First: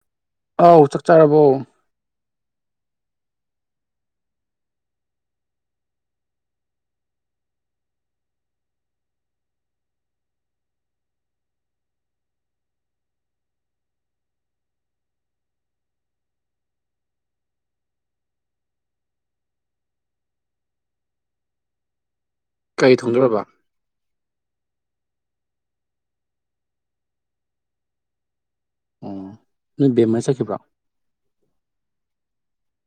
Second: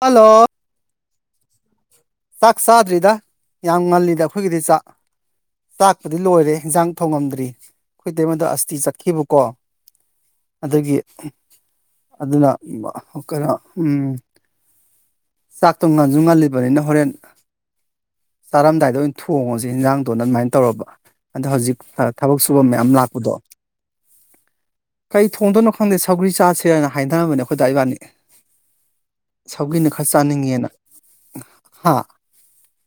Hello ꯑꯥꯎ ꯆꯥꯛ ꯆꯥꯔꯕꯣ ꯆꯥꯛ ꯆꯥꯗ꯭ꯔꯤꯗ ꯌꯥꯝ ꯉꯜꯂꯤꯗ ꯑꯩꯈꯣꯏꯒꯤꯗꯤ ꯆꯥꯛ꯫ ꯆꯥꯛꯄꯨꯗꯤ ꯂꯣꯏꯔꯦ ꯍꯤꯟꯖꯥꯡ ꯊꯣꯡꯉꯝꯗ꯭ꯔꯤ ꯈꯣꯏ ꯏꯇꯩꯃꯗꯣ ꯑꯁꯇꯤ ꯆꯠꯈꯤꯕꯀꯣ ꯑꯗꯒꯤ ꯑꯗꯨꯅ ꯀꯩꯅꯣ ꯆꯥꯛꯇꯣ ꯉꯥꯟꯖꯨ ꯉꯜꯂꯤꯕꯅꯤꯅ ꯍꯣꯔꯦꯟ ꯆꯥꯔꯝꯗꯥꯏꯗ ꯑꯣꯏꯅ ꯊꯣꯡꯉꯖꯦ ꯏꯟꯖꯥꯡꯗꯣꯅ ꯑꯗꯨꯃꯥꯏꯅ ꯇꯧꯔꯕ ꯑꯗꯣ ꯍꯧꯖꯤꯛ ꯊꯕꯛ ꯁꯨꯕ ꯃꯌꯥꯝ ꯀꯩ ꯂꯥꯛꯄꯗꯣ ꯊꯣꯡꯗꯣꯔꯕ [inaudible] ꯀꯩ ꯊꯣꯡꯗꯣꯏꯅꯣ ꯈꯪꯗꯦ ꯁꯧꯒꯔꯤ ꯆꯥꯁꯦꯅ ꯍꯥꯏꯅꯔꯝꯕꯅꯦ ꯑꯈꯣꯏꯗ ꯏꯕꯥꯅꯤ ꯁꯧꯒꯔꯤꯅ ꯈ ꯕꯦꯝꯃꯥ ꯆꯠꯈꯤꯕ꯭ꯔꯣ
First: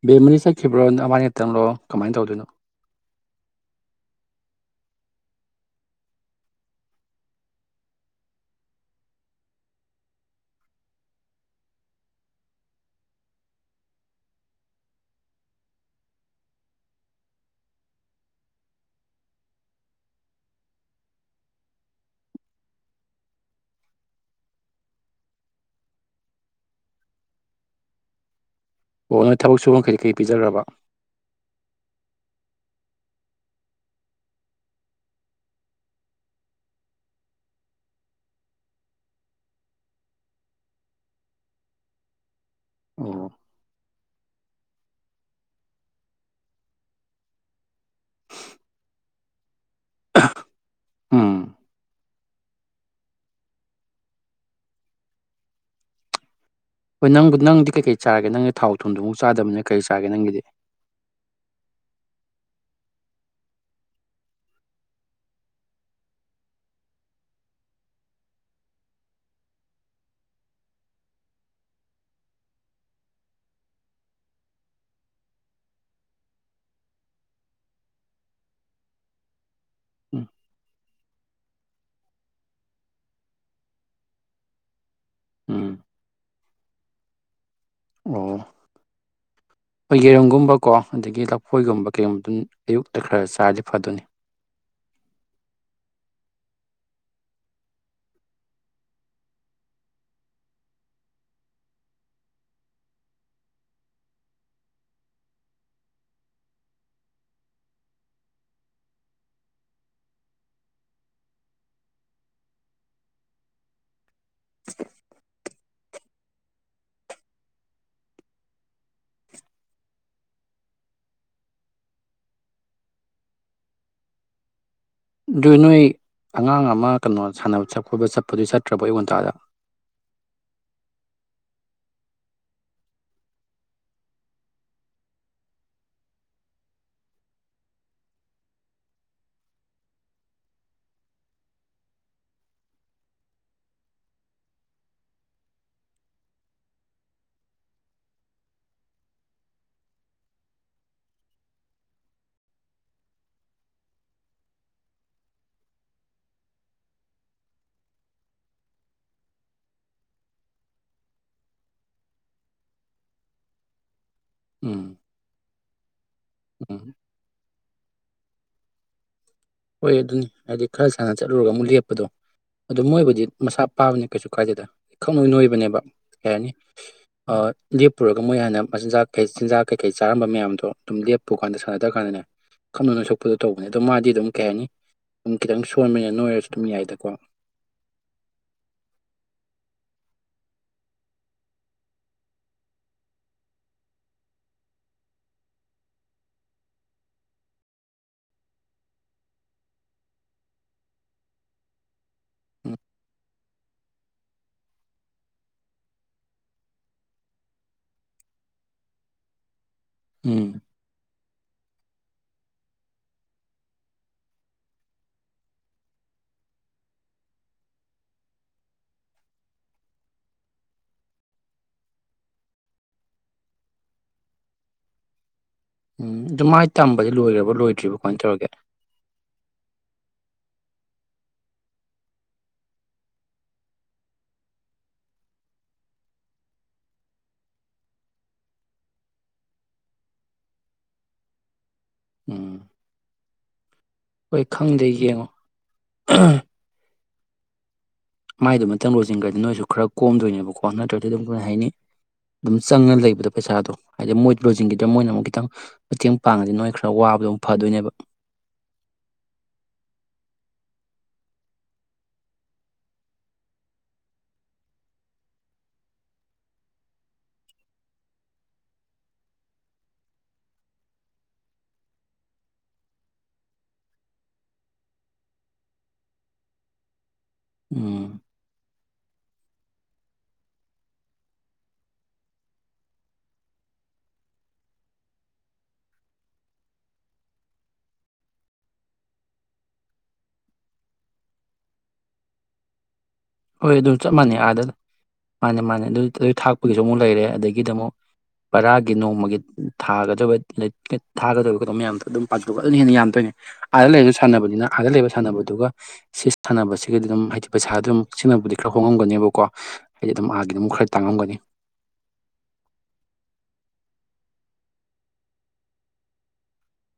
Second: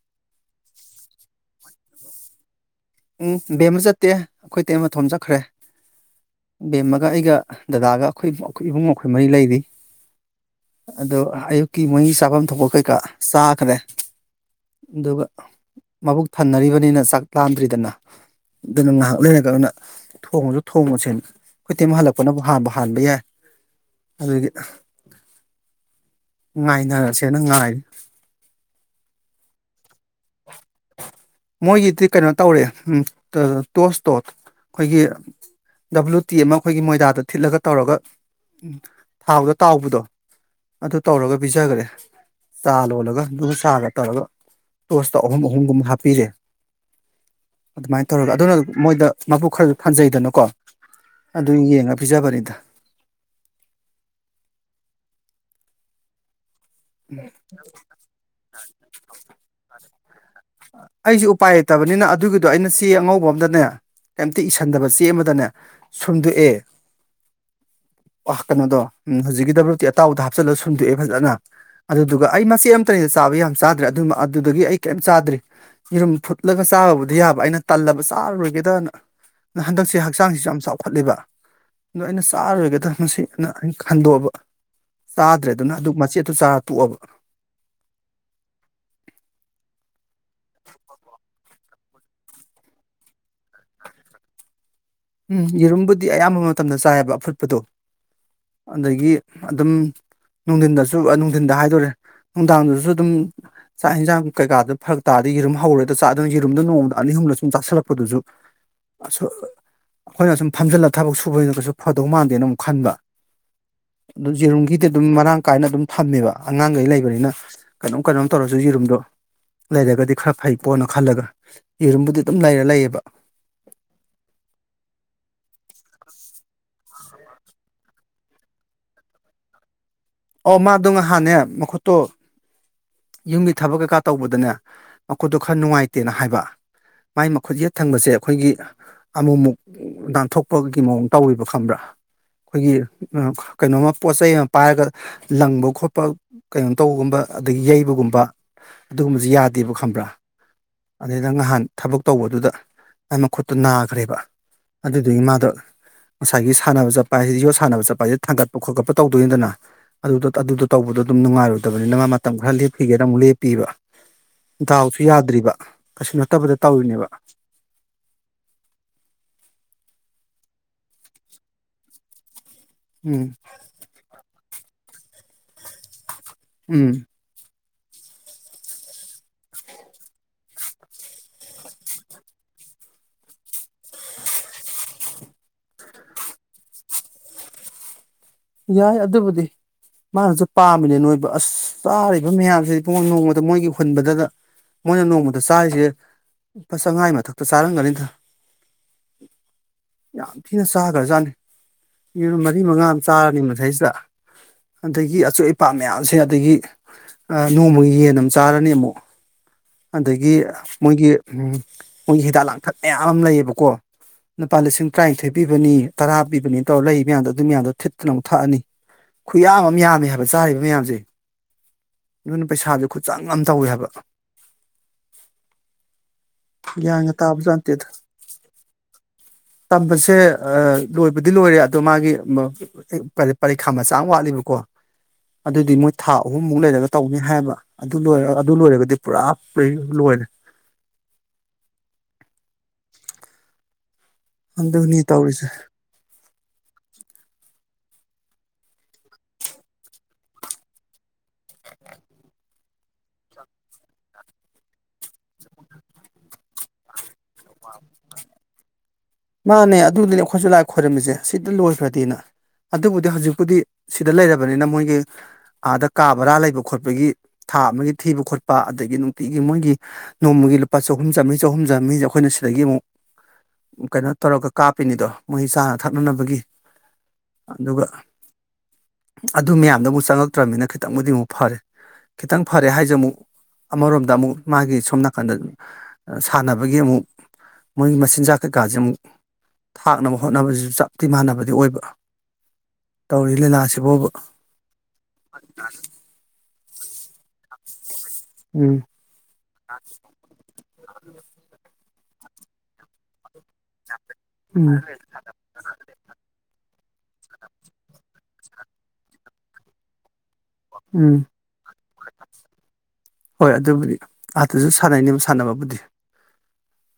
ꯕꯦꯝꯃꯗꯤ ꯆꯠꯈꯤꯕ꯭ꯔꯣ ꯅꯕꯥꯅꯤ ꯈꯛꯇꯪꯂꯣ ꯀꯃꯥꯏꯅ ꯇꯧꯗꯣꯏꯅꯣ ꯎꯝ ꯕꯦꯝꯃ ꯆꯠꯇꯦ ꯈꯣꯏ ꯇꯩꯃ ꯃꯇꯣꯝ ꯆꯠꯈ꯭ꯔꯦ ꯕꯦꯝꯃꯒ ꯑꯩꯒ ꯗꯗꯥꯒ ꯑꯈꯣꯏ ꯕꯣ ꯏꯕꯨꯡꯉꯣ ꯑꯩꯈꯣꯏ ꯃꯔꯤ ꯂꯩꯔꯤ ꯑꯗꯣ ꯑꯌꯨꯛꯀꯤ ꯃꯣꯏꯒꯤ ꯆꯥꯕꯝ ꯊꯣꯛꯄ ꯀꯩꯀꯥ ꯆꯥꯈ꯭ꯔꯦ ꯑꯗꯨꯒ ꯃꯕꯨꯛ ꯊꯟꯅꯔꯤꯕꯅꯤꯅ ꯆꯥꯛ ꯂꯥꯝꯗ꯭ꯔꯤ ꯗꯅ ꯗꯨꯅ ꯉꯥꯍꯥꯛ ꯂꯩꯔꯒꯅ ꯊꯣꯡꯉꯖꯨ ꯊꯣꯡꯉꯁꯦꯅ ꯈꯣꯏ ꯇꯩꯃ ꯍꯜꯂꯛꯄꯅꯕꯨ ꯍꯥꯟꯕꯨ ꯍꯥꯟꯕ ꯌꯥꯏ ꯑꯗꯨꯒꯤ ꯉꯥꯏꯅꯔꯁꯦꯅ ꯉꯥꯏꯔꯤ ꯑꯣ ꯅꯣꯏ ꯊꯕꯛ ꯁꯨꯕ ꯈꯩꯗꯤ ꯀꯩ ꯄꯤꯖꯈ꯭ꯔꯕ ꯃꯣꯏꯒꯤꯗꯤ ꯀꯩꯅꯣ ꯇꯧꯔꯦ ꯇꯣꯁꯇꯣ ꯑꯩꯈꯣꯏꯒꯤ ꯗꯕꯂꯨꯇꯤ ꯑꯃ ꯑꯈꯣꯏꯒꯤ ꯃꯣꯏꯗꯥꯗ ꯊꯤꯠꯂꯒ ꯇꯧꯔꯒ ꯊꯥꯎꯗ ꯇꯥꯎꯕꯗꯣ ꯑꯗꯨ ꯇꯧꯔꯒ ꯄꯤꯖꯈ꯭ꯔꯦ ꯆꯥ ꯂꯣꯜꯂꯒ ꯑꯣ ꯑꯗꯨ ꯆꯥꯒ ꯇꯧꯔꯒ ꯇꯣꯁꯇꯣ ꯑꯍꯨꯝ ꯑꯍꯨꯝꯒꯨꯝ ꯍꯥꯞꯄꯤꯔꯦ ꯑꯗꯨꯃꯥꯏ ꯇꯧꯔꯒ ꯑꯗꯨꯅ ꯃꯣꯏꯗ ꯃꯕꯨꯛ ꯈꯔ ꯖꯨ ꯊꯟꯖꯩꯗꯅꯀꯣ ꯑꯗꯨ ꯎꯝ ꯌꯦꯡꯉ ꯄꯤꯖꯕꯅꯤꯗ ꯍꯣꯏ ꯅꯪꯕꯨ ꯅꯪꯗꯤ ꯀꯩ ꯀꯩ ꯆꯥꯔꯒꯦ ꯅꯪꯒꯤ ꯊꯥꯎ ꯊꯨꯝꯗꯨꯃꯨꯛ ꯆꯥꯗꯝꯅꯤꯅ ꯀꯔꯤ ꯆꯥꯔꯒꯦ ꯅꯪꯒꯤꯗꯤ ꯑꯩꯖꯨ ꯎꯄꯥꯏ ꯂꯩꯇꯕꯅꯤꯅ ꯑꯗꯨꯒꯤꯗꯣ ꯑꯩꯅ ꯆꯦ ꯑꯉꯧꯕ ꯑꯝꯗꯅꯦ ꯀꯩꯝꯇ ꯏꯁꯟꯗꯕ ꯆꯦ ꯑꯃꯗꯅꯦ ꯁꯨꯝꯗꯣꯛꯑꯦ ꯑ ꯀꯩꯅꯣꯗꯣ ꯎꯝ ꯍꯧꯖꯤꯛꯀꯤ ꯗꯕꯂꯨꯇꯤ ꯑꯇꯥꯎꯗ ꯍꯥꯞꯆꯜꯂ ꯁꯨꯝꯗꯣꯛꯑꯦ ꯐꯖꯅ ꯑꯗꯨꯗꯨꯒ ꯑꯩ ꯃꯆꯦ ꯑꯝꯇꯅꯤꯗ ꯆꯥꯕ ꯌꯥꯝ ꯆꯥꯗ꯭ꯔꯦ ꯑꯗꯨ ꯑꯗꯨꯗꯒꯤ ꯑꯩ ꯀꯩꯏꯝ ꯆꯥꯗ꯭ꯔꯤ ꯌꯦꯔꯨꯝ ꯐꯨꯠꯂꯒ ꯆꯥꯕꯕꯨꯗꯤ ꯌꯥꯕ ꯑꯩꯅ ꯇꯜꯂꯕ ꯆꯥꯔꯔꯣꯏꯒꯗꯅ ꯍꯟꯗꯛꯁꯦ ꯎꯝ ꯍꯛꯆꯥꯡꯁꯤꯁꯨ ꯌꯥꯝ ꯆꯥꯎ ꯈꯠꯂꯤꯕ ꯑꯗꯣ ꯑꯩꯅ ꯆꯥꯔꯇꯧꯒꯦꯗ ꯃꯁꯤ ꯑꯅ ꯑꯩꯅ ꯈꯟꯗꯣꯛꯑꯕ ꯎꯝ ꯆꯥꯗ꯭ꯔꯦꯗꯨꯅ ꯑꯗꯨ ꯃꯆꯦꯠꯇꯨ ꯆꯥꯔ ꯇꯣꯛꯑꯕ ꯑꯣ ꯄ ꯌꯦꯔꯣꯒꯨꯝꯕ ꯀꯣ ꯑꯗꯒꯤ ꯂꯐꯣꯏꯒꯨꯝꯕ ꯀꯩꯒꯨꯝꯕꯗꯨ ꯑꯌꯨꯛꯇ ꯈꯔ ꯆꯥꯔꯗꯤ ꯐꯗꯨꯅꯤ ꯎꯝ ꯌꯦꯔꯨꯝꯕꯨꯗꯤ ꯑꯌꯥꯝꯕ ꯃꯇꯝꯗ ꯆꯥꯏꯑꯕ ꯑꯐꯨꯠꯄꯗꯣ ꯑꯗꯒꯤ ꯑꯗꯨꯝ ꯅꯨꯡꯊꯤꯟꯗꯁꯨ ꯅꯨꯡꯊꯤꯟꯗ ꯍꯥꯏꯗꯣꯔꯦ ꯅꯨꯡꯗꯥꯡꯗꯁꯨ ꯑꯗꯨꯝ꯫ ꯆꯥꯛ ꯌꯦꯟꯖꯥꯡ ꯀꯩꯀꯥꯗꯅ ꯐꯔꯛ ꯇꯥꯔꯗꯤ ꯌꯦꯔꯨꯝ ꯍꯧꯔꯥ ꯍꯦꯛꯇꯥ ꯆꯥꯗꯅ ꯌꯦꯔꯨꯝꯗ ꯅꯣꯡꯃꯗ ꯑꯅꯤ ꯑꯍꯨꯝꯂ ꯁꯨꯝ ꯆꯥꯁꯤꯜꯂꯛꯄꯗꯨꯁꯨ ꯑꯁ ꯑꯩꯈꯣꯏꯅ ꯁꯨꯝ ꯐꯝꯖꯤꯜꯂ ꯊꯕꯛ ꯁꯨꯕꯅꯤꯅ ꯀꯩꯁꯨ ꯐꯗꯧ ꯃꯥꯟꯗꯦꯅ ꯑꯃꯨꯛ ꯈꯟꯕ ꯑꯗꯨꯝ ꯌꯦꯔꯨꯝꯒꯤꯗꯤ ꯑꯗꯨꯝ ꯃꯔꯥꯡ ꯀꯥꯏꯅ ꯑꯗꯨꯝ ꯊꯝꯃꯦꯕ ꯑꯉꯥꯡꯈꯩ ꯂꯩꯕꯅꯤꯅ ꯀꯩꯅꯣꯝ ꯀꯩꯅꯣꯝ ꯇꯧꯔꯁꯨ ꯌꯦꯖꯤꯔꯨꯝꯗꯣ ꯂꯩꯔꯒꯗꯤ ꯈꯔ ꯐꯩꯀꯣꯅ ꯈꯜꯂꯒ ꯌꯦꯔꯨꯝꯕꯨꯗꯤ ꯑꯗꯨꯝ ꯂꯩꯔ ꯂꯩꯌꯦꯕ ꯑꯗꯨ ꯅꯣꯏ ꯑꯉꯥꯡ ꯑꯃ ꯀꯩꯅꯣ ꯁꯥꯟꯅꯕꯠ ꯈꯣꯠꯄ ꯆꯠꯄꯗꯨꯣ ꯆꯠꯇ꯭ꯔꯕꯣ ꯑꯩꯌꯨ ꯉꯟꯇꯥꯗ ꯑꯣ ꯃꯥꯗꯣ ꯉꯍꯥꯟꯅꯦ ꯃꯈꯨꯠꯇꯣ ꯌꯨꯝꯒꯤ ꯊꯕꯛ ꯀꯩꯀꯥ ꯇꯧꯕꯗꯅꯦ ꯃꯈꯣꯏꯗꯣ ꯈꯔ ꯅꯨꯡꯉꯥꯏꯇꯦꯅ ꯍꯥꯏꯕ ꯃꯥꯏ ꯃꯈꯨꯠ ꯌꯦꯠ ꯊꯪꯕꯁꯦ ꯑꯩꯈꯣꯏꯒꯤ ꯑꯃꯨꯛꯃꯨꯛ ꯅꯥꯟꯊꯣꯛꯄꯒꯤ ꯃꯑꯣꯡ ꯇꯧꯋꯕ ꯈꯪꯕ꯭ꯔꯥ ꯑꯩꯈꯣꯏꯒꯤ ꯀꯩꯅꯣꯃ ꯄꯣꯠ ꯆꯩꯩ ꯑꯃ ꯄꯥꯏꯔꯒ ꯂꯪꯕ ꯈꯣꯠꯄ ꯀꯩꯅꯣ ꯇꯧꯕꯒꯨꯝꯕ ꯑꯗꯒꯤ ꯌꯩꯕꯒꯨꯝꯕ ꯑꯗꯨꯒꯨꯝꯕꯁꯨ ꯌꯥꯗꯦꯕ ꯈꯪꯕ꯭ꯔꯥ ꯑꯗꯨꯗꯩꯗ ꯅꯍꯥꯟ ꯊꯕꯛ ꯇꯧꯕꯗꯨꯗ ꯑꯩ ꯃꯈꯨꯠꯇꯨ ꯅꯥꯈ꯭ꯔꯦꯕ ꯑꯗꯨꯗꯨꯒꯤ ꯃꯥꯥꯗꯣ ꯉꯁꯥꯏꯒꯤ ꯁꯥꯟꯅꯕ ꯆꯠꯄ ꯍꯥꯏꯁꯤꯗꯤ ꯌꯣꯠ ꯁꯥꯟꯅꯕ ꯆꯠꯄ ꯍꯥꯏꯁꯤꯗ ꯊꯥꯡꯒꯠꯄ ꯈꯣꯠꯀꯠꯄ ꯇꯧꯗꯣꯏꯅꯤꯗꯅ ꯑꯗꯨ ꯑꯗꯨꯗꯣ ꯇꯧꯕꯗꯣ ꯑꯗꯨꯝ ꯉꯥꯏꯔꯣꯏꯕꯅꯤ ꯅ ꯃꯇꯝ ꯈꯔ ꯂꯦꯞꯄꯤꯒꯦꯅ ꯑꯃꯨꯛ ꯂꯦꯞꯄꯤꯕ ꯎꯝ ꯗꯥꯎꯁꯨ ꯌꯥꯗ꯭ꯔꯤꯕ ꯀꯩꯁꯨ ꯅꯠꯇꯕꯗ ꯎꯝ ꯇꯧꯔꯤꯅꯦꯕ ꯍꯣꯏ ꯑꯗꯨꯅꯤ ꯍꯥꯏꯗꯤ ꯈꯔ ꯁꯥꯟꯅ ꯆꯠꯂꯨꯔꯒ ꯑꯃꯨꯛ ꯂꯦꯞꯄꯗꯣ ꯑꯗꯨ ꯃꯣꯏꯕꯨꯗꯤ ꯎꯝ ꯃꯁꯥ꯫ ꯄꯥꯕꯅꯦ ꯀꯩꯁꯨ ꯀꯥꯏꯗꯦꯗ ꯈꯪꯅꯣꯏ ꯅꯣꯏꯕꯅꯦꯕ ꯀꯩ ꯍꯥꯏꯅꯤ ꯎꯝ ꯂꯦꯞꯄꯨꯔꯒ ꯃꯣꯏ ꯍꯥꯟꯅ ꯃꯆꯤꯟꯖꯥꯛ ꯀꯩ ꯆꯤꯟꯖꯥꯛ ꯀꯩꯀꯩ ꯆꯥꯔꯝꯕ ꯃꯌꯥꯝꯗꯣ ꯑꯗꯨꯝ ꯂꯦꯞꯄꯨ ꯀꯥꯟꯗ ꯁꯥꯟꯅꯗ꯭ꯔ ꯀꯥꯟꯗꯅꯦ ꯈꯪꯅ ꯁꯣꯛꯄꯗꯣ ꯇꯧꯕꯅꯦ ꯑꯗꯣ ꯃꯥꯗꯤ ꯑꯗꯨꯝ ꯀꯩ ꯍꯥꯏꯅꯤ ꯑꯗꯨꯝ ꯈꯤꯇꯪ ꯁꯣꯟꯕꯟꯅ ꯅꯣꯏꯔꯁꯨ ꯑꯗꯨꯝ ꯌꯥꯏꯗꯀꯣ ꯌꯥꯏ ꯑꯗꯨꯕꯨꯗꯤ ꯃꯥꯅꯁꯨ ꯄꯥꯝꯃꯤꯅꯦ ꯅꯣꯏꯕ ꯑꯁ ꯇꯥꯔꯤꯕ ꯃꯌꯥꯝꯁꯤ ꯄ ꯅꯣꯡꯣꯡꯃꯗ ꯃꯣꯏꯒꯤ ꯍꯨꯟꯕꯗꯗ ꯃꯣꯏꯅ ꯅꯣꯡꯃꯗ ꯆꯥꯔꯤꯁꯦ ꯂꯨꯄꯥ ꯆꯥꯉꯥ ꯃꯊꯛꯇ ꯆꯥꯔꯝꯒꯅꯤꯗ ꯌꯥꯝ ꯊꯤꯅ ꯆꯥꯈ꯭ꯔꯖꯥꯠꯅꯤ ꯌꯦꯔ ꯃꯔꯤ ꯎꯝ ꯃꯉꯥ ꯆꯥꯔꯅꯤ ꯃꯩꯁꯤꯗ ꯑꯗꯒꯤ ꯑꯆꯣꯏ ꯑꯄꯥ ꯃꯌꯥꯝꯁꯦ ꯑꯗꯒꯤ ꯅꯣꯡꯃꯒꯤ ꯌꯦꯟ ꯑꯃ ꯆꯥꯔꯅꯤ ꯑꯃꯨꯛ ꯑꯗꯒꯤ ꯎꯝ ꯃꯣꯏꯒꯤ ꯃꯣꯏꯒꯤ ꯍꯤꯗꯥꯛ ꯂꯥꯡꯊꯛ ꯃꯌꯥꯝ ꯑꯃ ꯂꯩꯌꯦꯕꯀꯣ ꯂꯨꯄꯥ ꯂꯤꯁꯤꯡ ꯇꯔꯥꯅꯤꯊꯣꯏ ꯄꯤꯕꯅꯤ ꯇꯔꯥ ꯄꯤꯕꯅꯤꯅ ꯇꯧꯔ ꯂꯩ ꯃꯌꯥꯝꯗꯣ ꯑꯗꯨ ꯃꯌꯥꯝꯗꯣ ꯊꯤꯠ ꯀꯩꯅꯣꯝꯛ ꯊꯛꯑꯅꯤ ꯈꯨꯌꯥ ꯑꯃ ꯌꯥꯝꯃꯦ ꯍꯥꯏꯕ ꯆꯥꯔꯤꯕ ꯃꯌꯥꯝꯁꯦ ꯅꯣꯏꯅ ꯄꯩꯁꯥꯥꯁꯦ ꯈꯨꯠꯆꯥꯡ ꯌꯥꯝ ꯇꯧꯋꯦ ꯍꯥꯏꯕ ꯎꯝ ꯑꯗꯨ ꯃꯥꯏꯅ ꯇꯝꯕꯗꯤ ꯒ꯭ꯌꯥꯟꯒ ꯂꯣꯏꯈ꯭ꯔꯕꯣ ꯇꯥꯕꯖꯥꯠ ꯅꯠꯇꯦꯗ ꯂꯣꯏꯗ꯭ꯔꯤꯕꯣ ꯀꯃꯥꯏꯅ ꯇꯧꯔꯒꯦ ꯇꯝꯕꯁꯦ ꯂꯣꯏꯕꯗꯤ ꯂꯣꯏꯔꯦ ꯑꯗꯣ ꯃꯥꯒꯤ ꯄꯔꯤꯈꯥ ꯃꯆꯥ ꯋꯥꯠꯂꯤꯕꯀꯣ ꯑꯗꯨꯗꯤ ꯃꯣꯏ ꯊꯥ ꯑꯍꯨꯝꯃꯨꯛ ꯂꯩꯔꯒ ꯇꯧꯅꯤ ꯍꯥꯏꯕ ꯑꯗꯨ ꯂꯣꯏꯔ ꯑꯗꯨ ꯂꯣꯏꯔꯒꯗꯤ ꯄꯨꯔꯥ ꯂꯣꯏꯔꯦ ꯎꯝ ꯑꯩꯣꯏ ꯈꯪꯗꯦ ꯑꯗꯨꯅꯤ ꯌꯦꯡꯉꯣ ꯇꯧꯔꯤꯁꯦ ꯃꯥꯏꯗꯨꯃꯇꯪ ꯂꯣꯏꯁꯤꯟꯈ꯭ꯔꯗꯤ ꯅꯣꯏꯁꯨ ꯈꯔ ꯀꯣꯝꯗꯣꯏꯅꯦꯕꯀꯣ ꯅꯠꯇ꯭ꯔꯒꯗꯤ ꯑꯗꯨꯝ ꯀꯔꯤ ꯍꯥꯏꯅꯤꯩ ꯑꯗꯨꯝ ꯆꯪꯉ ꯂꯩꯕꯗꯣ ꯄꯩꯁꯥꯗꯣ ꯍꯥꯏꯗꯤ ꯃꯣꯏ ꯂꯣꯏꯟꯈꯤꯗ꯭ꯔꯥ ꯃꯣꯏꯅ ꯑꯃꯨꯛ ꯈꯤꯇꯪ ꯃꯇꯦꯡ ꯄꯥꯡꯉꯗꯤ ꯅꯣꯏ ꯈꯔ ꯋꯥꯕꯗꯣꯝ ꯐꯗꯣꯏꯅꯦꯕ ꯃꯥꯅꯦ ꯑꯗꯨꯗꯨꯅꯦ ꯑꯩꯈꯣꯏꯁꯨ ꯂꯥꯏ ꯈꯣꯏꯔꯝꯃꯤꯁꯦ ꯁꯤꯗ ꯂꯣꯏꯈ꯭ꯔꯗꯤꯅ꯫ ꯑꯗꯨꯕꯨꯗꯤ ꯍꯧꯖꯤꯛꯄꯨꯗꯤ ꯁꯤꯗ ꯂꯩꯔꯕꯅꯤꯅ ꯃꯣꯏꯒꯤ ꯑꯥꯗ ꯀꯥ ꯕꯔꯥ ꯂꯩꯕ ꯈꯣꯠꯄꯒꯤ ꯊꯥ ꯑꯃꯒꯤ ꯊꯤꯕ ꯈꯣꯠꯄ ꯑꯗꯒꯤ ꯅꯨꯡꯇꯤꯒꯤ ꯃꯣꯏꯒꯤ ꯅꯣꯡꯃꯒꯤ ꯂꯨꯄꯥ ꯆꯍꯨꯝ ꯆꯥꯝꯃꯔꯤ ꯆꯍꯨꯝ ꯆꯥꯝꯅꯤꯁꯦ ꯑꯩꯈꯣꯏꯅ ꯁꯤꯗꯒꯤ ꯑꯃꯨꯛ ꯀꯩꯅꯣ ꯇꯧꯔꯒ ꯀꯥꯞꯄꯤꯅꯤꯗꯣ ꯃꯣꯏ ꯆꯥꯅ ꯊꯛꯅꯅꯕꯒꯤ ꯑꯗꯨꯒ ꯎꯝ ꯑꯗꯨ ꯃꯌꯥꯝꯗꯨ ꯑꯃꯨꯛ ꯆꯪꯉꯛꯇ꯭ꯔꯕꯅꯤꯅ ꯈꯤꯇꯪꯕꯨꯗꯤ ꯑꯃꯨꯛ ꯐꯔꯦ ꯈꯤꯇꯪ ꯐꯔꯦ ꯍꯥꯏꯁꯦ ꯑꯃꯨꯛ ꯑꯃꯔꯣꯝꯗ ꯑꯃꯨꯛ ꯃꯥꯒꯤ ꯁꯣꯝ ꯅꯥꯀꯟꯗ ꯑꯥ ꯁꯥꯟꯅꯕꯒꯤ ꯑꯃꯨꯛ ꯃꯣꯏ ꯃꯆꯤꯟꯖꯥꯛ ꯀꯩꯀꯥꯁꯦ ꯑꯃꯨꯛ ꯊꯥꯛꯅꯕ ꯍꯣꯠꯅꯕꯁꯤꯁꯨ ꯆꯞꯇꯤ ꯃꯥꯟꯅꯕꯗꯤ ꯑꯣꯏꯕ꯫ ꯇꯧꯔꯤ ꯍꯣꯏ ꯑꯗꯨ ꯂꯤꯂꯥꯁꯤꯕꯣꯕ ꯆꯞ ꯃꯥꯟꯅꯩ ꯑꯥꯗ ꯃꯥꯅꯦ ꯃꯥꯅꯦ ꯑꯗꯨ ꯑꯗꯨ ꯊꯥꯛꯄꯒꯤꯁꯨ ꯑꯃꯨꯛ ꯂꯩꯔꯦ ꯑꯗꯒꯤꯗꯤ ꯑꯃꯨꯛ ꯎꯝ ꯕꯔꯥꯒꯤ ꯅꯣꯡꯃꯒꯤ ꯊꯥꯗꯁꯨ ꯠ ꯊꯥꯒꯗꯣꯏꯔꯤꯕ ꯀꯩꯅ‌ꯣ ꯃꯌꯥꯝꯗꯣ ꯑꯗꯨꯝ ꯄꯥꯊꯣꯛꯑꯒ ꯑꯗꯨꯅ ꯍꯦꯟꯅ ꯌꯥꯝꯗꯣꯏꯅꯦ ꯑꯥꯗ ꯂꯩꯔ ꯁꯥꯟꯅꯕꯅꯤꯅ ꯎꯝ ꯑꯥꯗ ꯂꯩꯕ ꯁꯥꯟꯅꯕꯗꯨꯒ ꯁꯤ ꯁꯥꯟꯅꯕꯁꯤꯒꯗꯤ ꯑꯗꯨꯝ ꯍꯥꯏꯗꯤ ꯄꯩꯁꯥꯗꯨ ꯑꯗꯨꯝ ꯁꯤꯡꯅꯕꯨꯗꯤ ꯈꯔ ꯍꯣꯡꯉꯝꯒꯅꯦꯕꯀꯣ ꯍꯥꯏꯗꯤ ꯑꯗꯨꯝ ꯑꯥꯒꯤ ꯅꯃꯨꯛ ꯈꯔ ꯎꯝ ꯇꯥꯡꯉꯝꯒꯅꯤ꯫ ꯍꯣꯏ ꯑꯗꯨꯕꯨꯗꯤ ꯑꯗꯥꯁꯨ ꯁꯥꯟꯅꯩꯅꯦꯕ ꯁꯥꯟꯅꯕꯕꯨꯗꯤ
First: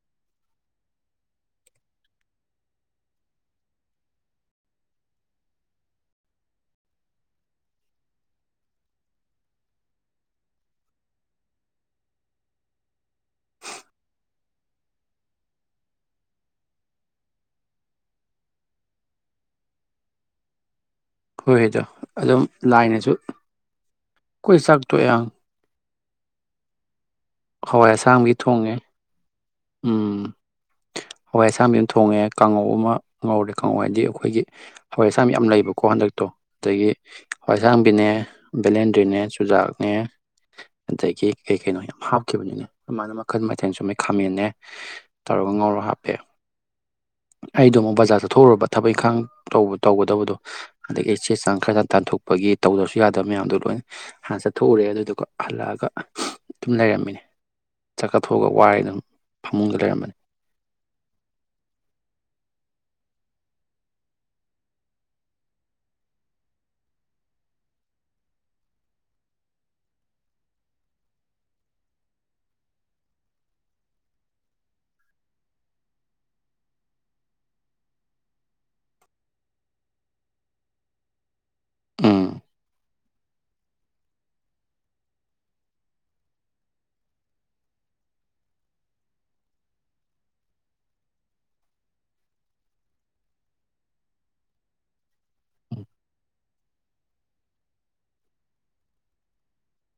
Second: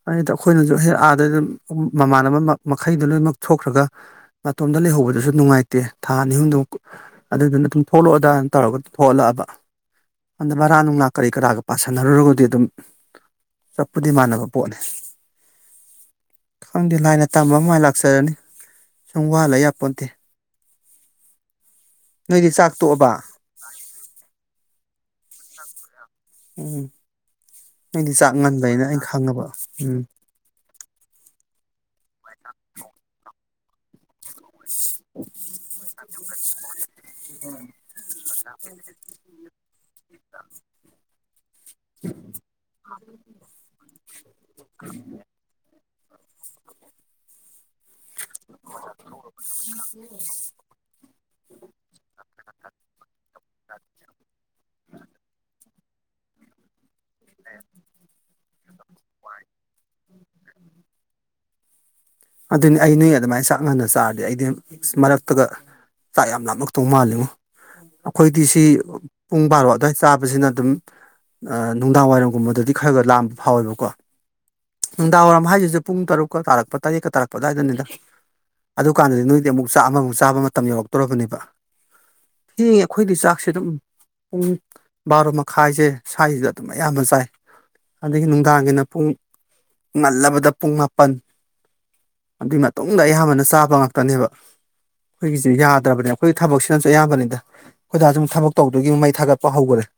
ꯃꯥꯅ‌ꯦꯗ ꯑꯩꯈꯣꯏꯅꯁꯨ ꯍꯦꯛ ꯑꯥꯗ ꯑꯗꯨꯝ ꯃꯃꯥꯟꯅꯕ ꯃꯈꯩꯗꯣ ꯂꯣꯏꯅꯃꯛ ꯊꯣꯛꯈ꯭ꯔꯒ ꯃꯇꯣꯝꯗ ꯂꯩꯍꯧꯕꯗꯁꯨ ꯅꯨꯡꯉꯥꯏꯇꯦ ꯊꯥ ꯑꯅꯤ ꯍꯨꯝꯗꯨ ꯃꯨꯛ ꯑꯗꯨꯗꯨꯅ ꯑꯗꯨꯝ ꯊꯣꯛꯂꯛꯑꯣꯗꯥꯅ ꯇꯧꯔꯒ ꯑꯗꯨꯝ ꯊꯣꯛꯍꯜꯂꯛꯑꯕ ꯑꯟꯗ ꯚꯔꯥ ꯅꯨꯡꯂ ꯀꯔꯤ ꯀꯔꯒ ꯄꯥꯁꯟꯅꯔꯨꯔꯒꯗꯤ ꯑꯗꯨꯝ ꯆꯞꯄꯨꯗꯤ ꯃꯥꯟꯅꯕ ꯄꯣꯠꯅꯤ ꯈꯪꯗꯦ ꯂꯥꯏꯅ ꯇꯝꯕ ꯑꯃ ꯃꯥꯏꯅ ꯂꯥꯛꯆꯔꯅꯤ ꯁꯨꯝ ꯋꯥ ꯂꯩ ꯌꯥꯄꯣꯟꯇ‌ꯦ ꯍꯣꯏ ꯑꯗꯨ ꯑꯗꯨꯝ ꯅꯣꯏꯗꯤ ꯆꯥꯛ ꯇꯣꯛꯑꯕ ꯂꯥꯏꯅꯁꯨ ꯑꯩꯈꯣꯏ ꯆꯥꯛꯇꯣꯛꯌ‌ꯦ ꯎꯝ ꯍꯋꯥꯏ ꯅꯪꯗꯤ ꯑꯁꯥꯡꯕꯤ ꯆꯥꯛ ꯊꯣꯡꯉꯦ ꯉꯟꯕꯅꯤꯅ ꯑꯩꯅ ꯈꯪꯉꯕ ꯎꯝ ꯎꯝ ꯍꯋꯥꯏ ꯑꯁꯥꯡꯕꯤ ꯑꯃ ꯊꯣꯡꯉꯦ ꯀꯥꯡꯉꯧ ꯑꯃ ꯉꯧꯔꯦ ꯀꯥꯡꯉꯧ ꯍꯥꯏꯗꯤ ꯑꯩꯈꯣꯏꯒꯤ ꯍꯋꯥꯏ ꯑꯁꯥꯡꯕꯤ ꯌꯥꯝ ꯂꯩꯕꯀꯣ ꯍꯟꯗꯛꯇꯣ ꯑꯗꯒꯤ ꯍꯋꯥꯏꯁꯥꯡꯕꯤꯅꯦ ꯕꯦꯂꯦꯟꯗ꯭ꯔꯤꯅꯦ ꯆꯨꯖꯥꯛꯅꯦ ꯑꯗꯒꯤ ꯀꯩ ꯀꯩꯅꯣ ꯌꯥꯝ ꯍꯥꯞꯈꯤꯕꯅꯤꯅꯦ ꯑꯗꯨ ꯃꯥꯏꯅ ꯃꯈꯟ ꯃꯊꯦꯜ ꯁꯨꯃꯩ ꯈꯥꯃꯦꯟꯅꯦ ꯇꯧꯔꯒ ꯉꯧꯔꯒ ꯍꯥꯞꯄꯦ ꯑꯩꯗ‌ꯣ ꯑꯃꯨꯛ ꯕꯖꯥꯔ ꯆꯠ ꯊꯣꯛꯎꯨꯔꯕ ꯊꯕꯛ ꯏꯪꯈꯥꯡ ꯇꯧꯕ ꯇꯧꯒꯗꯕꯗꯣ ꯑꯗꯒꯤ ꯆꯦ ꯆꯥꯡ ꯈꯔꯒ ꯇꯥꯟꯊꯣꯛꯄꯒꯤ ꯇꯧꯗ꯭ꯔꯁꯨ ꯌꯥꯗꯕ ꯃꯌꯥꯝꯗꯣ ꯂꯣꯏꯅ ꯍꯥꯟꯅ ꯆꯠꯊꯣꯛꯎꯔꯦ ꯑꯗꯨꯗꯨꯒ ꯍꯜꯂꯛꯑꯒ ꯑꯗꯨꯝ ꯂꯩꯔꯝꯃꯤꯅꯦ ꯆꯥꯛ ꯆꯥꯊꯣꯛꯑꯒ ꯋꯥꯔ‌ꯦꯅ ꯐꯃꯨꯡꯗ ꯂꯩꯔꯝ ꯑꯗꯨꯅꯤ ꯑꯩ ꯅꯣꯏ ꯑꯗꯨꯃꯥꯏꯅ ꯆꯥꯛ ꯉꯟꯅ ꯆꯥꯔꯗꯤ ꯑꯩꯗꯤ ꯃꯔꯛꯇꯒ ꯆꯥꯛ ꯌꯥꯝ ꯂꯥꯞꯃꯛꯇꯧ ꯃꯥꯜꯂꯤꯉꯣ ꯑꯩꯈꯣꯏꯗꯤ ꯁꯤ ꯄꯨꯡ ꯕꯥꯔꯣ ꯑꯗꯨꯋꯥꯏ ꯆꯥꯕꯁꯤꯅ ꯑꯗꯨꯝ ꯑꯥ ꯅꯨꯡꯗꯥꯡ ꯋꯥꯏꯔꯝꯒꯨꯝꯕꯗꯗꯤ ꯈꯔ ꯈꯔ ꯂꯥꯝꯕ ꯐꯥꯎꯋꯦꯕꯀꯣ ꯫ ꯅꯨꯡꯗꯥꯡꯋꯥꯏꯔꯝ ꯍꯥꯏꯁꯤꯁꯨ ꯄꯨꯡ ꯇꯔꯨꯛꯀ ꯇꯥꯔꯛꯄ ꯇꯔꯦꯠꯀ ꯇꯥꯔꯛꯄ ꯑꯗꯨꯋꯥꯏꯗꯅꯤꯗ ꯑꯗꯨꯀꯥꯟꯗꯗꯤ ꯅꯣꯏꯗꯤ ꯑꯃꯨꯛ ꯆꯥꯛ ꯑꯃꯃꯨꯛ ꯆꯥꯕ ꯃꯇꯝ ꯌꯧꯔꯛꯇꯣꯔꯕꯅꯦꯕ ꯎꯝ ꯊꯦꯡꯉꯦ ꯑꯩꯈꯣꯏꯗꯤ ꯆꯥꯛꯁꯦ ꯑꯗꯨꯝ ꯄꯨꯡ ꯕꯥꯔꯣ ꯃꯈꯥꯏꯁꯦ ꯁꯋꯥꯏꯁꯤꯗ ꯑꯗꯨꯝ ꯑꯌꯥꯝꯕꯅ ꯆꯥꯏ ꯑꯗꯒꯤ ꯅꯨꯡꯗꯥꯡꯒꯤꯅ ꯄꯨꯡ ꯉꯜꯂꯕꯗ ꯄꯨꯡ ꯃꯥꯄꯟ ꯑꯗꯨꯏ ꯃꯇꯨꯡꯗ ꯑꯌꯥꯝꯕꯅ ꯆꯥꯕ ꯉꯥꯛꯇꯅꯦꯕ ꯑꯩꯈꯣꯏꯒꯤꯁ‌ꯦ ꯌꯥꯗ꯭ꯔꯕꯅꯦ ꯑꯩꯈꯣꯏꯒꯤ ꯊꯕꯛꯁꯤꯅꯁꯨ ꯑꯌꯥꯝꯕꯅꯤꯗ ꯑꯩꯈꯣꯏ ꯗꯥꯁꯨ ꯑꯃꯨꯛ ꯊꯕꯛ ꯇꯧꯗꯧꯒꯤ ꯑꯃꯨꯛ ꯃꯩ ꯊꯥꯒꯠꯄ ꯍꯧꯈꯔꯦ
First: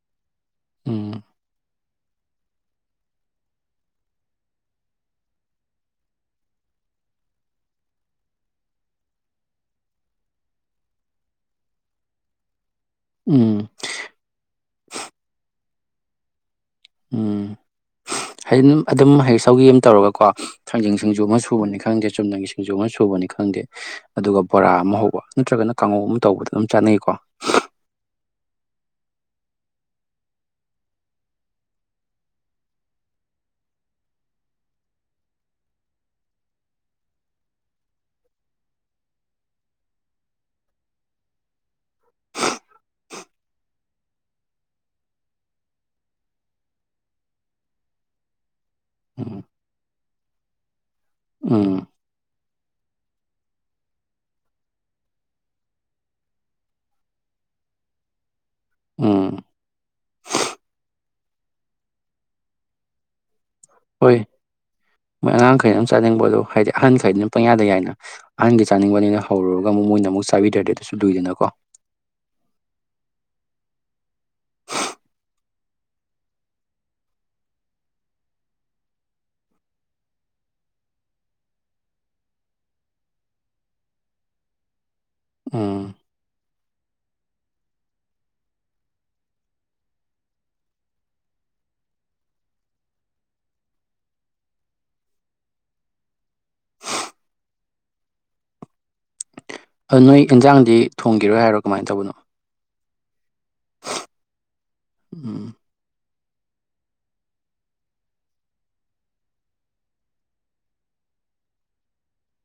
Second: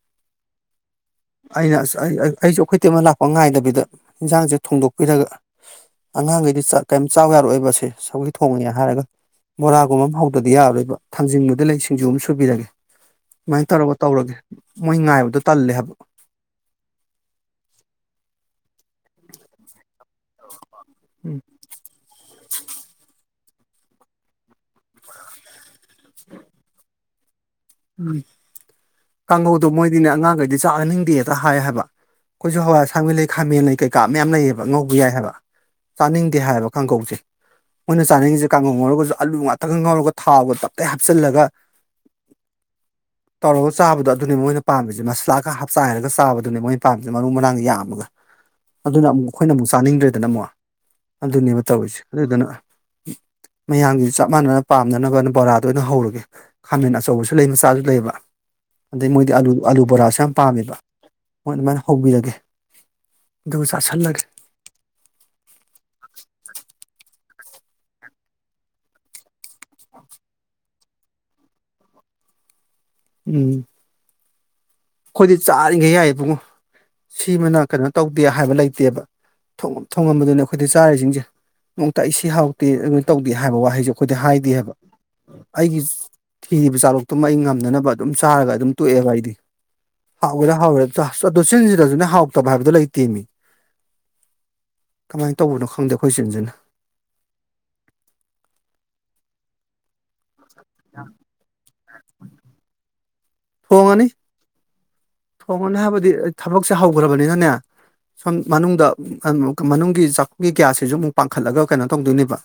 ꯎꯝ ꯑꯩꯅ ꯑꯁ ꯑꯩꯁꯨ ꯑꯩꯈꯣꯏ ꯆ‌ꯦ ꯃ‌ꯣꯏ ꯂꯥꯛꯄ ꯉꯥꯏꯗꯕꯤꯗ ꯏꯟꯖꯥꯡꯁꯦ ꯊꯣꯡꯗꯣꯛꯄꯤꯔꯒ ꯑꯉꯥꯡꯈꯩꯗꯤ ꯆꯥ ꯀꯩꯝ ꯆꯥꯎ ꯌꯥꯔꯛꯑꯣꯏꯕꯁꯦ ꯁꯧꯒꯔꯤ ꯊꯣꯡꯉꯦ ꯍꯥꯏꯔꯒ ꯕꯣꯔꯥꯒꯨꯝꯕ ꯑꯃ ꯍꯧꯗꯔꯗꯤ ꯌꯥꯔꯔꯣꯏꯕ ꯊꯥꯡꯖꯤꯡꯕꯨꯗꯤ ꯂꯩ ꯁꯤꯡꯖꯨ ꯑꯃ ꯁꯨꯕꯤꯔꯒꯦ ꯎꯝ ꯁꯨꯃꯥꯏꯅ ꯇꯧꯔꯒ ꯇꯧꯔꯒꯦ ꯃꯣꯏ ꯉꯥꯏꯕꯗꯣ ꯇꯜꯂꯦ ꯍꯥꯏꯕ ꯎꯝ ꯍꯩꯗꯤ ꯑꯗꯨꯝ ꯑꯗꯨꯝ ꯍꯩ ꯁꯧꯒꯔꯤ ꯑꯃ ꯇꯧꯔꯒꯀꯣ ꯊꯥꯡꯖꯤꯡ ꯁꯤꯡꯖꯨ ꯑꯃ ꯁꯨꯕꯅꯤ ꯈꯪꯗꯦ ꯆꯨꯝꯅꯒꯤ ꯁꯤꯡꯖꯨ ꯑꯃ ꯁꯨꯕꯅꯤ ꯈꯪꯗꯦ ꯑꯗꯨꯒ ꯕꯣꯔꯥ ꯑꯃ ꯍꯧ ꯅꯠꯇ꯭ꯔꯒꯅ ꯀꯥꯡꯉꯧ ꯑꯃ ꯇꯧꯕꯗ ꯑꯗꯨꯝ ꯆꯥꯅꯩꯀꯣ ꯎꯝ ꯀꯥꯡꯍꯧꯗꯣ ꯃꯣꯏꯗꯤꯅꯦ ꯑꯉꯥꯡꯈꯩꯗꯤ ꯆꯥꯅꯤꯡꯗꯦꯇ ꯍꯥꯏ ꯍꯥꯏꯕ ꯑꯩꯈꯣꯏꯁꯨ ꯍꯋꯥꯏꯁꯥꯡꯕꯤ ꯂꯩ ꯈꯥꯃꯦꯟ ꯂꯩ ꯀꯩꯀꯥ ꯃꯌꯥꯝ ꯂꯩꯌꯦꯕ ꯉꯧꯒ‌ꯦ ꯌꯥꯏ ꯍꯥꯏꯕ ꯆꯥꯅꯤꯡꯗꯦ ꯍꯥꯏꯌ‌ꯦꯕ ꯀꯥꯡꯒꯧꯁꯦ ꯃꯣꯏꯅ ꯆꯥꯅꯤꯡꯉꯤꯁꯦ ꯀꯥꯡꯒꯣꯡ ꯉꯧꯔꯒꯁꯨ ꯑꯥꯂꯨ ꯉꯥꯛꯇꯒ ꯉꯥꯎꯔꯒ ꯊꯥꯕꯒ ꯇꯞꯇꯩꯞꯆꯜꯂꯒ ꯇꯧꯔꯒ ꯆꯥꯕꯗꯣ ꯑꯗꯨꯅꯦ ꯃꯣꯏꯅ ꯄꯥꯝꯃꯤꯁꯦ ꯃꯁꯂꯥꯒ ꯍꯥꯞꯆꯥꯏꯔꯒ ꯆꯥꯕꯗꯨꯅꯦ ꯃꯣꯏꯅ ꯄꯥꯝꯃꯤꯁꯦ ꯃꯔꯨ ꯃꯔꯥꯡ ꯌꯥꯝꯃꯒ ꯑꯗꯨꯅ ꯑꯃꯨꯛ ꯎꯝ ꯑꯩꯈꯣꯏꯅ ꯑꯃꯨꯛ ꯆꯥꯅꯤꯡꯗ꯭ꯔꯦꯗꯅ ꯑꯃꯨꯛ ꯑꯗꯨꯅꯦꯕ ꯎꯝ ꯇꯧꯔꯤꯁꯦ ꯑꯗꯨꯗꯨꯅ ꯃꯌꯥꯝꯒꯤꯁꯨ ꯆꯞ ꯃꯥꯟꯅꯅ ꯄꯥꯝꯅꯅꯕ ꯕꯣꯔꯥꯗ ꯑꯣꯏꯅ ꯍꯧꯔꯒꯦ ꯈꯥꯃꯦꯟ ꯑꯆꯧꯕꯁꯤ ꯈꯨꯂꯩ ꯃꯆꯥꯁꯨ ꯂꯩꯕ ꯑꯗꯩ ꯃꯣꯏꯗꯤ ꯎꯝ ꯑꯥꯂꯨ ꯑꯥꯂꯨ ꯕꯣꯔꯥꯁꯨ ꯌꯥꯝ ꯄꯥꯝꯃꯦꯕ ꯃꯣꯏ ꯑꯗꯨꯃꯥꯏꯅ ꯍꯧꯕꯤꯔꯒꯦ ꯑꯗꯨꯒ ꯆꯥꯥꯁꯜꯂꯒꯦ ꯍꯣꯏ ꯃꯣꯏ ꯑꯉꯥꯡꯈꯩꯅ ꯑꯗꯨꯝ ꯆꯥꯅꯤꯡꯕꯗꯣ ꯍꯥꯏꯗꯤ ꯑꯍꯟꯈꯩꯩꯅ ꯑꯗꯨꯝ ꯄꯨꯡꯌꯥꯗ ꯌꯥꯏꯅ ꯑꯍꯟꯒꯤ ꯆꯥꯅꯤꯡꯕꯅꯤꯅ ꯍꯧꯔꯨꯔꯒ ꯑꯃꯨꯛ ꯃꯣꯏꯅ ꯑꯃꯨꯛ ꯆꯥꯕꯤꯗ꯭ꯔꯗꯤ ꯑꯗꯨꯁꯨꯨꯏꯗꯅꯀꯣ ꯫ ꯎꯝ ꯑꯩꯈꯣꯏꯗꯤ ꯆꯥꯔꯤꯈꯩ ꯌꯥꯏꯌꯦꯕꯨꯡꯉꯣ ꯁꯤꯃꯅ ꯀꯩꯅꯣ ꯇꯧꯗꯦ ꯍꯥꯏꯕ ꯂꯩꯇꯦꯕ ꯊꯣꯡꯉꯝꯕꯗꯨꯅꯦ ꯑꯩꯈꯣꯏꯗ ꯆꯥꯔꯤꯁꯤꯡꯁꯦ ꯅꯣꯡꯇꯏꯁꯤ ꯍꯥꯎꯇꯦ ꯑꯗꯨꯃꯥꯏꯅ ꯇꯧꯗꯦ ꯍꯥꯏꯕ ꯋꯥꯍꯩꯁꯨꯦ ꯑꯩꯈꯣꯏꯗꯤ ꯍꯥꯏꯗꯦ ꯍꯥꯏꯕ ꯑꯩꯒꯤ ꯎꯝ ꯊꯤꯔꯤꯕ ꯆꯥꯔꯣꯛꯇꯨꯃ ꯑꯩ ꯉꯝꯅꯅꯕ ꯑꯗꯨꯝ ꯆꯥꯔꯒ ꯑꯗꯨꯝ ꯇꯣꯛꯑꯦꯕ ꯑꯩꯗꯤ ꯍꯥꯎꯒꯦꯔꯥ ꯍꯥꯎꯋꯦꯔ ꯑꯗꯨ ꯆꯤꯟꯁꯤꯗꯁꯨꯅꯦ ꯍꯥꯎꯇꯕ ꯍꯥꯏꯕꯗꯨꯣ ꯂꯩꯇꯦꯟꯃꯤ ꯀꯃꯥꯏꯅ ꯇꯧꯕꯅꯣ ꯈꯪꯗꯦ ꯑꯩꯈꯣꯏ ꯆꯦꯟꯁꯤꯅ ꯑ ꯅꯣꯏ ꯏꯟꯖꯥꯡꯗꯤ ꯊꯣꯡꯈꯤꯔꯣꯏ ꯍꯥꯏꯔꯣ ꯀꯃꯥꯏꯅ ꯇꯧꯕꯅꯣ ꯊꯣꯡꯉꯅꯤ ꯎꯝ ꯍꯣꯅꯦ ꯍꯥꯏꯕꯗꯤ ꯊꯕꯛꯁꯦ ꯍꯧꯈ꯭ꯔꯕꯅꯤꯅꯅꯦ ꯁꯣꯝ ꯃꯅꯨꯡꯗ ꯃꯅꯨꯡꯒꯤ ꯆꯥꯛꯒꯤ ꯀꯌꯥꯁꯤꯁꯨ ꯑꯃꯨꯛ ꯄꯥꯡꯈꯠꯂꯒ ꯀꯩꯅꯣ ꯇꯧꯗꯣꯏꯅꯦꯕ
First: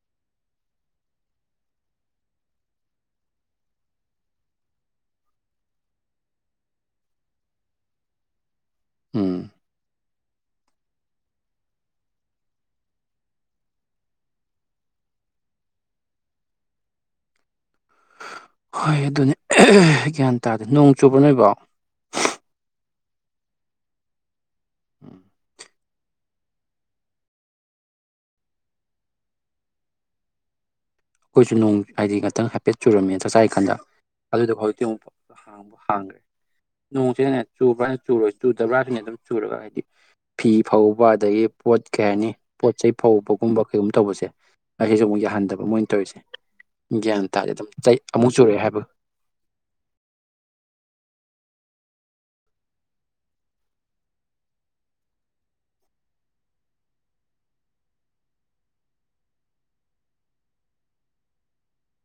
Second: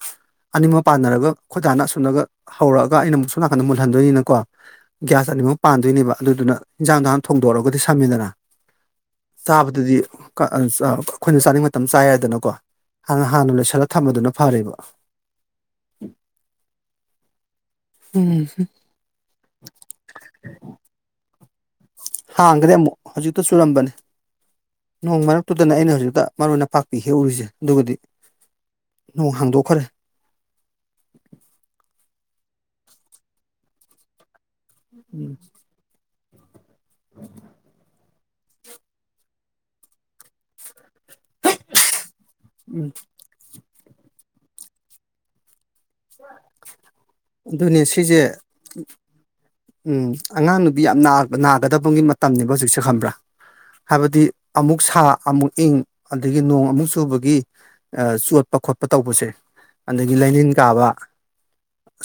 ꯑꯅꯤꯃꯛ ꯄꯥꯟꯅꯔꯒ ꯈꯣꯏꯗꯥꯥꯅ ꯑꯁꯨꯝꯅꯒ ꯍꯧꯔꯛꯑꯒ ꯑꯩꯅ ꯑꯃꯨꯛ ꯁꯣꯝ ꯅꯥꯀꯟꯗ ꯃꯨꯜꯍꯟꯗꯣꯏꯅꯤꯅꯀꯣ ꯒ꯭ꯌꯥꯁ ꯑꯅꯤꯃꯛ ꯄꯥꯟꯗꯣꯏꯅꯦꯕ ꯑꯗꯨꯅ ꯏꯟꯖꯥꯡꯗ ꯍꯥꯟ ꯊꯣꯡꯗꯣꯔꯑꯒꯗꯤ ꯁꯝꯃꯤꯗꯅ ꯎꯝ ꯆꯥꯕꯗꯗꯤ ꯑꯩꯈꯣꯏꯅ ꯆꯥꯅꯤꯡꯕ ꯃꯇꯝ ꯆꯥꯏꯔꯦꯗꯅꯀꯣ ꯍꯥꯟꯅ ꯍꯥꯟꯅ ꯂꯩꯣꯏꯁꯜꯂꯒ ꯊꯝꯕꯗꯨꯅ ꯐꯔꯦꯕ ꯎꯝ ꯍꯣꯏ ꯑꯗꯨꯅꯦ ꯒ꯭ꯌꯥꯟ ꯇꯥꯗꯦ ꯅꯣꯡ ꯆꯨꯕ ꯅꯣꯏꯕꯣ ꯍꯥꯡꯒ꯭ꯔꯦ ꯑꯃꯨꯛ ꯍꯧꯖꯤꯛꯇ ꯆꯨꯔꯝꯕꯅꯦ ꯅꯣꯡ ꯑꯩꯈꯣꯏꯁꯨ ꯃꯔꯛꯇꯨꯗꯅ ꯑꯩꯅ ꯍꯧꯖꯤꯛꯇ ꯃꯔꯨ ꯑꯣꯏꯅ ꯐ ꯄꯤꯍꯦꯧꯔꯤꯁꯦ ꯑꯗꯨꯒꯗꯤ ꯅꯣꯡ ꯍꯥꯡꯗꯣꯛꯈꯔꯦ ꯑꯩꯈꯣꯏꯁꯨ ꯅꯣꯡ ꯍꯥꯏꯗꯤ ꯉꯥꯛꯇꯪ ꯍꯥꯏꯐꯦꯠ ꯆꯨꯔꯝꯃꯦꯅ ꯆꯥꯛ ꯆꯥꯏꯔꯤ ꯀꯥꯟꯗ ꯑꯗꯨꯗꯐ ꯎꯝ ꯍꯥꯡ ꯅꯣꯡꯁꯤ ꯆꯨꯕ꯭ꯔꯥ ꯆꯨꯔ ꯆꯨꯗꯕ꯭ꯔꯥ ꯁꯤꯅꯦ ꯑꯗꯨꯝ ꯆꯨꯔꯒ ꯍꯥꯏꯗꯤ ꯐꯤ ꯐꯧꯕ ꯑꯗꯒꯤ ꯄꯣꯠ ꯀꯩ ꯍꯥꯏꯅꯤ ꯄꯣꯠ ꯆꯩ ꯐꯧꯕꯒꯨꯝꯕ ꯀꯩꯒꯨꯝꯕ ꯇꯧꯕꯁꯦ ꯑꯁꯤꯁꯨ ꯑꯃꯨꯛ ꯌꯥꯍꯟꯗꯕ ꯃꯣꯏ ꯇꯧꯔꯤꯁꯦ ꯒ꯭ꯌꯥꯟ ꯇꯥꯥꯁꯦ ꯑꯗꯨꯝ ꯑꯗꯨꯅꯦ ꯆꯩ ꯁꯤꯁꯦ ꯑꯃꯨꯛ ꯆꯨꯔꯛꯑꯦ ꯍꯥꯏꯕ ꯎꯝ ꯑꯉꯥꯡ ꯅꯨꯕꯤ ꯌꯥꯝ ꯅꯥꯒꯗꯕꯒꯤ ꯃꯇꯝꯅꯤꯅꯦꯕ ꯍꯧꯖꯤꯛꯁꯦ ꯈꯪꯕ꯭ꯔꯥ ꯫ ꯍꯥꯏꯕꯗꯤ ꯑꯃꯨꯛ ꯁꯥ ꯑꯃꯨꯛ ꯏꯪ ꯑꯗꯒꯤ ꯅꯣꯡ ꯑꯃꯨꯛ ꯆꯨꯕꯒꯤ ꯆꯣꯠꯄ ꯈꯣꯠꯄ ꯇꯧꯕꯁꯦ ꯑꯗꯒꯤ ꯂꯥꯏꯅꯤꯡꯟ ꯀꯥꯕ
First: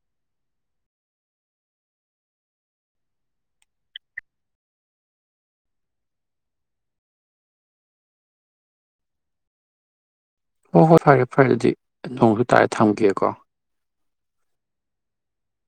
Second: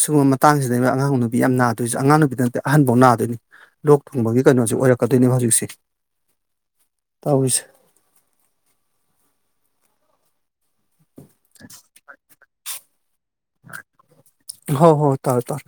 ꯁꯤꯒꯨꯝꯕ ꯃꯇꯥꯡꯁꯤꯗꯩꯈꯣꯏ ꯑꯉꯥꯡ ꯅꯨꯄꯤ ꯌꯥꯝ ꯅꯥꯗꯣꯏꯁꯨ ꯑꯉꯥꯡ ꯅꯨꯄꯤ ꯅꯠꯇꯦ ꯑꯍꯟꯐꯧ ꯅꯥꯗꯣꯏꯅꯤ ꯂꯣꯛ ꯊꯨꯡꯕꯒꯤ ꯀꯩꯅꯣꯁꯤ ꯑꯣꯏꯔꯛꯀꯗꯣꯏꯅꯦꯕ ꯍꯧꯖꯤꯛꯁꯦ ꯇꯧꯔꯤꯁꯦ ꯍꯣ ꯍꯣꯏ ꯐꯔꯦ ꯐꯔꯦ ꯑꯗꯨꯗꯤ ꯅꯣꯡꯁꯨ ꯇꯥꯔꯦ ꯊꯝꯒꯦꯀꯣ ꯍ ꯍꯣ ꯇꯥꯔ ꯇꯥꯔ